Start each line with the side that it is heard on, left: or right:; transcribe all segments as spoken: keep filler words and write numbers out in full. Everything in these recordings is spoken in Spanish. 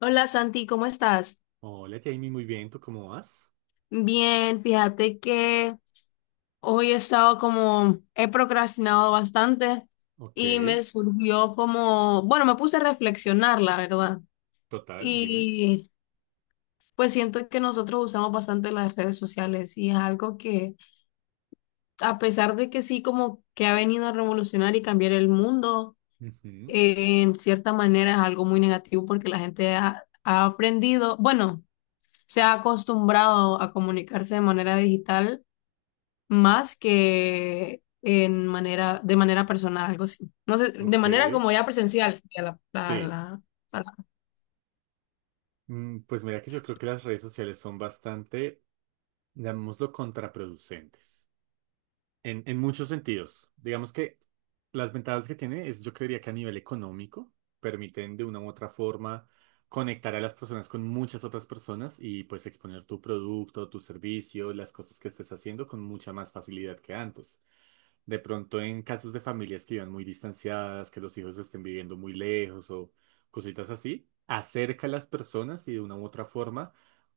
left: Hola Santi, ¿cómo estás?
right: Hola Jamie, muy bien, ¿tú cómo vas?
left: Bien, fíjate que hoy he estado como, he procrastinado bastante
right: Ok,
left: y me surgió como, bueno, me puse a reflexionar, la verdad.
right: total, dime.
left: Y pues siento que nosotros usamos bastante las redes sociales y es algo que, a pesar de que sí, como que ha venido a revolucionar y cambiar el mundo,
right: Ujú.
left: eh, en cierta manera es algo muy negativo porque la gente ha ha aprendido, bueno, se ha acostumbrado a comunicarse de manera digital más que en manera, de manera personal, algo así. No sé, de
right: Ok,
left: manera como ya presencial sería la, la,
right: sí.
left: la palabra.
right: Mm, Pues mira que yo creo que las redes sociales son bastante, llamémoslo, contraproducentes. En, en muchos sentidos. Digamos que las ventajas que tiene es, yo creería que a nivel económico, permiten de una u otra forma conectar a las personas con muchas otras personas y pues exponer tu producto, tu servicio, las cosas que estés haciendo con mucha más facilidad que antes. De pronto en casos de familias que vivan muy distanciadas, que los hijos estén viviendo muy lejos o cositas así, acerca a las personas y de una u otra forma,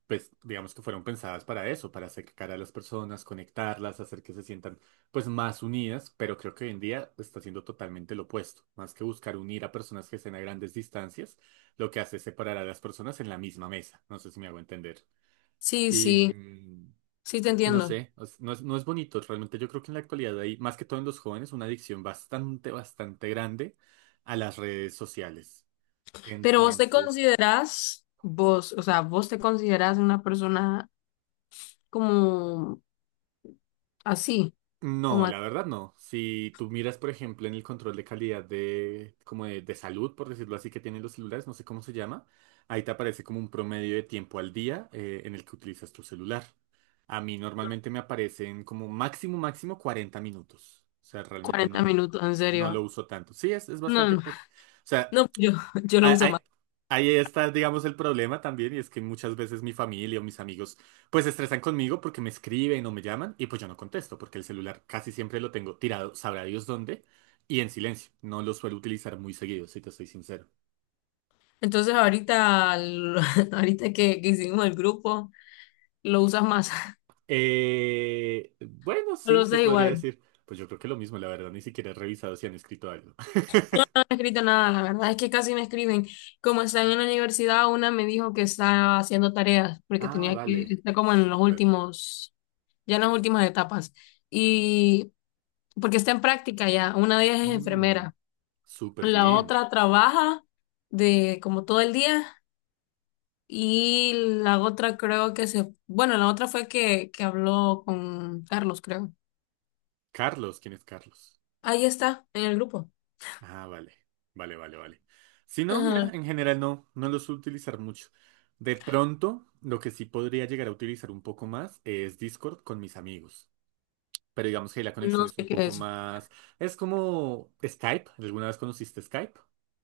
right: pues digamos que fueron pensadas para eso, para acercar a las personas, conectarlas, hacer que se sientan pues más unidas, pero creo que hoy en día está siendo totalmente lo opuesto. Más que buscar unir a personas que estén a grandes distancias, lo que hace es separar a las personas en la misma mesa. No sé si me hago entender.
left: Sí,
right: Y...
left: sí,
right: mm,
left: sí te
right: y no
left: entiendo.
right: sé, es- no es, no es bonito. Realmente yo creo que en la actualidad hay, más que todo en los jóvenes, una adicción bastante, bastante grande a las redes sociales.
left: Pero vos te
right: Entonces,
left: considerás, vos, o sea, vos te considerás una persona como así, como
right: no,
left: a
right: la verdad no. Si tú miras, por ejemplo, en el control de calidad de, como de, de salud, por decirlo así, que tienen los celulares, no sé cómo se llama, ahí te aparece como un promedio de tiempo al día eh, en el que utilizas tu celular. A mí normalmente me aparecen como máximo, máximo cuarenta minutos. O sea, realmente
left: cuarenta
right: no,
left: minutos, en
right: no
left: serio.
right: lo uso tanto. Sí, es, es
left: No,
right: bastante
left: no,
right: poco. O sea,
left: no, yo, yo lo
right: ah,
left: uso
right: ah,
left: más.
right: ahí está, digamos, el problema también, y es que muchas veces mi familia o mis amigos pues se estresan conmigo porque me escriben o me llaman y pues yo no contesto porque el celular casi siempre lo tengo tirado, sabrá Dios dónde, y en silencio. No lo suelo utilizar muy seguido, si te soy sincero.
left: Entonces ahorita, lo- ahorita que, que hicimos el grupo, lo usas más,
right: Eh, bueno,
left: lo
right: sí, se
left: usas
right: podría
left: igual.
right: decir. Pues yo creo que lo mismo, la verdad, ni siquiera he revisado si han escrito algo.
left: He escrito nada, la verdad es que casi me escriben. Como están en la universidad, una me dijo que está haciendo tareas porque
right: Ah,
left: tenía que,
right: vale.
left: está como en los
right: Súper.
left: últimos, ya en las últimas etapas. Y porque está en práctica ya, una de ellas es
right: Mm,
left: enfermera,
right: súper
left: la
right: bien.
left: otra trabaja de como todo el día y la otra creo que se, bueno, la otra fue que, que habló con Carlos, creo.
right: Carlos, ¿quién es Carlos?
left: Ahí está, en el grupo.
right: Ah, vale, vale, vale, vale. Si no, mira,
left: Ajá.
right: en general no, no los suelo utilizar mucho. De pronto, lo que sí podría llegar a utilizar un poco más es Discord con mis amigos. Pero digamos que la conexión
left: No sé
right: es un
left: qué
right: poco
left: es.
right: más... Es como Skype. ¿Alguna vez conociste Skype?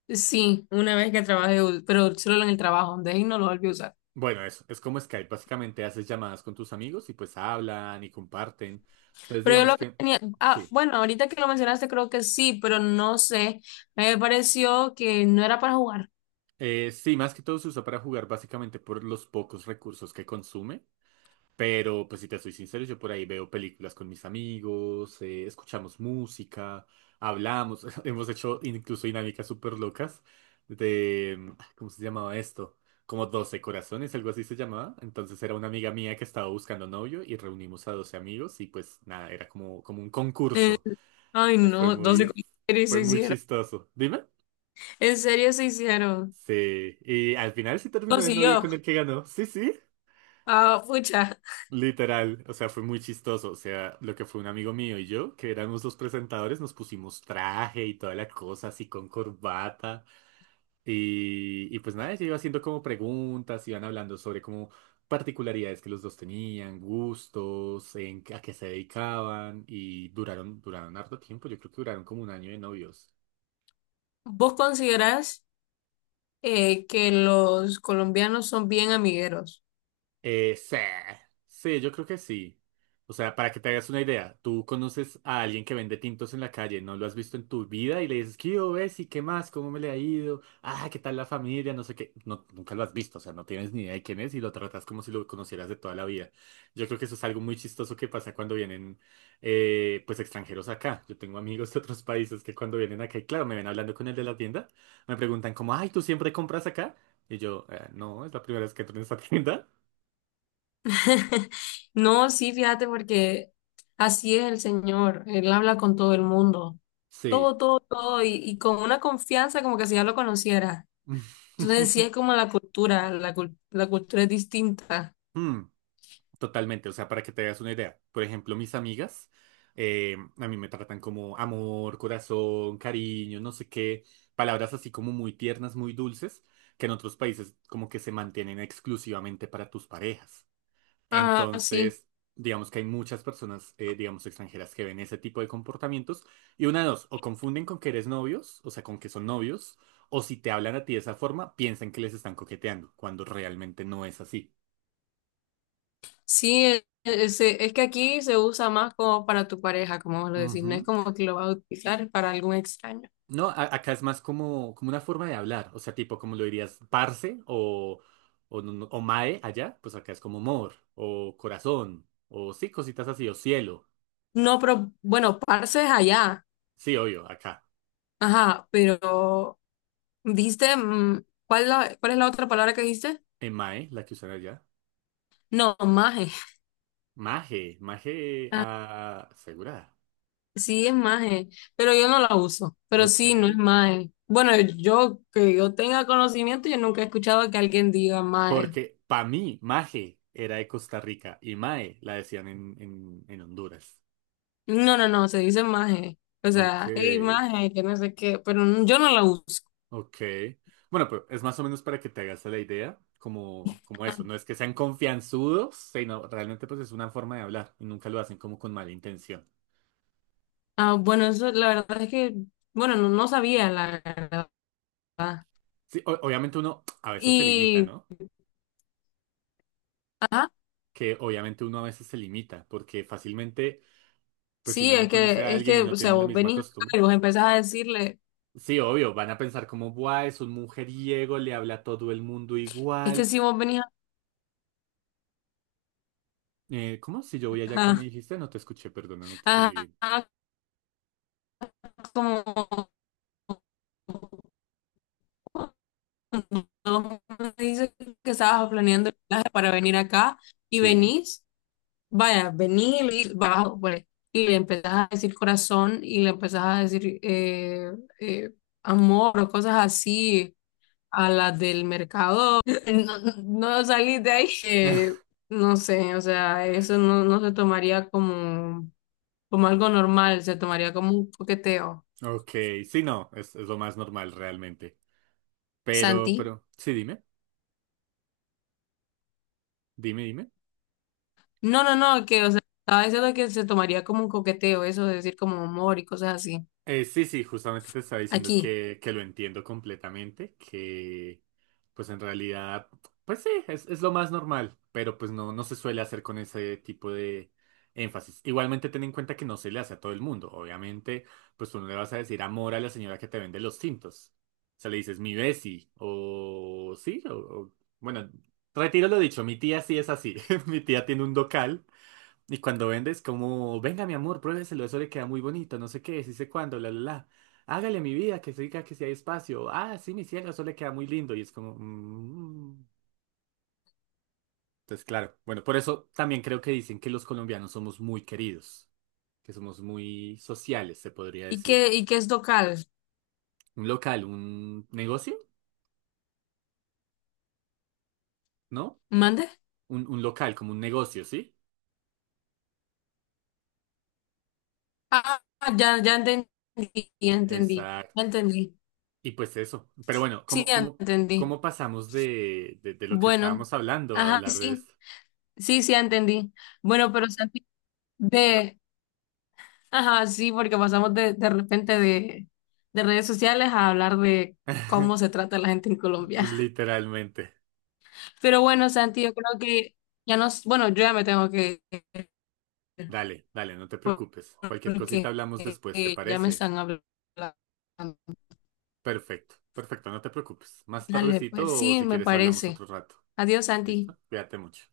left: Sí, una vez que trabajé, u- pero solo en el trabajo, de ahí no lo volví a usar.
right: Bueno, eso, es como Skype. Básicamente haces llamadas con tus amigos y pues hablan y comparten. Entonces,
left: Pero yo
right: digamos
left: lo que
right: que
left: tenía, ah,
right: sí.
left: bueno, ahorita que lo mencionaste creo que sí, pero no sé, me pareció que no era para jugar.
right: Eh, sí, más que todo se usa para jugar básicamente por los pocos recursos que consume. Pero, pues si te soy sincero, yo por ahí veo películas con mis amigos, eh, escuchamos música, hablamos, hemos hecho incluso dinámicas súper locas de, mm, ¿cómo se llamaba esto? Como doce corazones, algo así se llamaba. Entonces era una amiga mía que estaba buscando novio y reunimos a doce amigos y pues nada, era como, como un
left: Eh,
right: concurso.
left: ay,
right: Entonces fue
left: no, doce
right: muy,
left: con- en
right: fue
left: se
right: muy
left: hicieron.
right: chistoso. Dime.
left: En serio se hicieron.
right: Sí, y al final sí terminó el novio
left: Consiguió.
right: con el que ganó. Sí, sí.
left: Ah, pucha,
right: Literal, o sea, fue muy chistoso. O sea, lo que fue un amigo mío y yo, que éramos los presentadores, nos pusimos traje y toda la cosa, así con corbata. Y, y pues nada, ella iba haciendo como preguntas, iban hablando sobre como particularidades que los dos tenían, gustos, en, a qué se dedicaban. Y duraron, duraron harto tiempo, yo creo que duraron como un año de novios.
left: ¿vos considerás eh, que los colombianos son bien amigueros?
right: Eh, sí, sí, yo creo que sí. O sea, para que te hagas una idea, tú conoces a alguien que vende tintos en la calle, no lo has visto en tu vida y le dices, ¿qué hubo, Bessie? ¿Qué más? ¿Cómo me le ha ido? Ah, ¿qué tal la familia? No sé qué. No, nunca lo has visto, o sea, no tienes ni idea de quién es y lo tratas como si lo conocieras de toda la vida. Yo creo que eso es algo muy chistoso que pasa cuando vienen, eh, pues, extranjeros acá. Yo tengo amigos de otros países que cuando vienen acá y, claro, me ven hablando con el de la tienda, me preguntan como, ay, ¿tú siempre compras acá? Y yo, "Eh, no, es la primera vez que entro en esta tienda.
left: No, sí, fíjate, porque así es el Señor. Él habla con todo el mundo.
right: Sí.
left: Todo, todo, todo. Y, y con una confianza como que si ya lo conociera. Entonces, sí es como la cultura. La, cul- la cultura es distinta.
right: Mm, totalmente, o sea, para que te hagas una idea. Por ejemplo, mis amigas eh, a mí me tratan como amor, corazón, cariño, no sé qué, palabras así como muy tiernas, muy dulces, que en otros países como que se mantienen exclusivamente para tus parejas.
left: Ah, sí.
right: Entonces, digamos que hay muchas personas, eh, digamos, extranjeras que ven ese tipo de comportamientos y una de dos, o confunden con que eres novios, o sea, con que son novios, o si te hablan a ti de esa forma, piensan que les están coqueteando, cuando realmente no es así.
left: Sí, e- ese- es, que aquí se usa más como para tu pareja, como vos lo decís. No es
right: Ujú.
left: como que lo vas a utilizar para algún extraño.
right: No, a- acá es más como, como una forma de hablar, o sea, tipo como lo dirías, parce o, o, no- no- o mae allá, pues acá es como amor, o corazón, o sí, cositas así, o cielo.
left: No, pero bueno, parce es allá.
right: Sí, obvio, acá.
left: Ajá, pero dijiste, mm, ¿cuál, la- cuál es la otra palabra que dijiste?
right: En mae, la que usan allá.
left: No, Maje.
right: Maje, Maje
left: Ah,
right: ah, asegurada.
left: sí es Maje, pero yo no la uso. Pero
right: Ok.
left: sí, no es Maje. Bueno, yo que yo tenga conocimiento, yo nunca he escuchado que alguien diga Maje.
right: Porque para mí, Maje era de Costa Rica y Mae la decían en, en, en Honduras.
left: No, no, no, se dice Maje. O
right: Ok,
left: sea, hey, Maje, que no sé qué, pero n- yo no la uso.
right: ok. Bueno, pero es más o menos para que te hagas la idea, como, como eso. No es que sean confianzudos, sino realmente pues es una forma de hablar y nunca lo hacen como con mala intención.
left: Ah, bueno, eso la verdad es que, bueno, no, no sabía la verdad.
right: Sí, o- obviamente uno a veces se limita,
left: Y,
right: ¿no?
left: ajá,
right: Que obviamente uno a veces se limita, porque fácilmente, pues si
left: sí,
right: uno no
left: es
right: conoce a
left: que, es
right: alguien
left: que,
right: y
left: o
right: no
left: sea,
right: tiene la
left: vos
right: misma
left: venís acá
right: costumbre,
left: y vos empezás a decirle,
right: sí, obvio, van a pensar como, buah, es un mujeriego, le habla a todo el mundo
left: es que
right: igual.
left: si vos venís
right: Eh, ¿cómo? Si yo voy allá, ¿que me
left: acá,
right: dijiste? No te escuché, perdona, no te entendí
left: ajá,
right: bien.
left: ajá, como no me dices que estabas planeando el viaje para venir acá y
right: Sí.
left: venís, vaya, venís y le dices, bajo, pues, y le empezás a decir corazón y le empezás a decir eh, eh, amor o cosas así a las del mercado. No, no salís de ahí. Eh, no sé, o sea, eso no, no se tomaría como, como algo normal, se tomaría como un coqueteo.
right: Ok, sí, no, es, es lo más normal realmente. Pero,
left: Santi.
right: pero, sí, dime, dime, dime.
left: No, no, no, que, o sea, estaba diciendo que se tomaría como un coqueteo, eso de decir como amor y cosas así.
right: Eh, sí, sí, justamente te estaba diciendo
left: Aquí.
right: que, que lo entiendo completamente, que pues en realidad, pues sí, es, es lo más normal, pero pues no, no se suele hacer con ese tipo de énfasis. Igualmente ten en cuenta que no se le hace a todo el mundo, obviamente, pues tú no le vas a decir amor a la señora que te vende los tintos. O sea, le dices mi besi, o sí, o, o- bueno, retiro lo dicho, mi tía sí es así, mi tía tiene un docal y cuando vendes, como, venga, mi amor, pruébeselo, eso le queda muy bonito, no sé qué, sí sé cuándo, la, la, la. Hágale mi vida, que siga, que si hay espacio. Ah, sí, mi cielo, eso le queda muy lindo. Y es como, mm. Entonces, claro, bueno, por eso también creo que dicen que los colombianos somos muy queridos, que somos muy sociales, se podría
left: ¿Y
right: decir.
left: qué, y qué es local?
right: Un local, un negocio, ¿no?
left: ¿Mande?
right: Un, un local, como un negocio, ¿sí?
left: Ah, ah, ya, ya entendí, ya entendí, ya
right: Exacto.
left: entendí.
right: Y pues eso. Pero bueno,
left: Sí,
right: ¿cómo,
left: ya
right: cómo,
left: entendí.
right: ¿cómo pasamos de, de, de lo que
left: Bueno,
right: estábamos hablando a
left: ajá, sí,
right: hablar de
left: sí,
right: esto?
left: sí, sí, ya entendí. Bueno, pero Santi, de, ajá, sí, porque pasamos de, de repente de, de redes sociales a hablar de cómo se trata la gente en Colombia.
right: Literalmente.
left: Pero bueno, Santi, yo creo que ya nos, bueno, yo ya me tengo que ir.
right: Dale, dale, no te preocupes. Cualquier cosita
left: Porque
right: hablamos
left: eh,
right: después, ¿te
left: eh, ya me
right: parece?
left: están hablando.
right: Perfecto, perfecto, no te preocupes. Más
left: Dale, pues
right: tardecito o
left: sí,
right: si
left: me
right: quieres hablamos
left: parece.
right: otro rato.
left: Adiós, Santi.
right: ¿Listo? Cuídate mucho.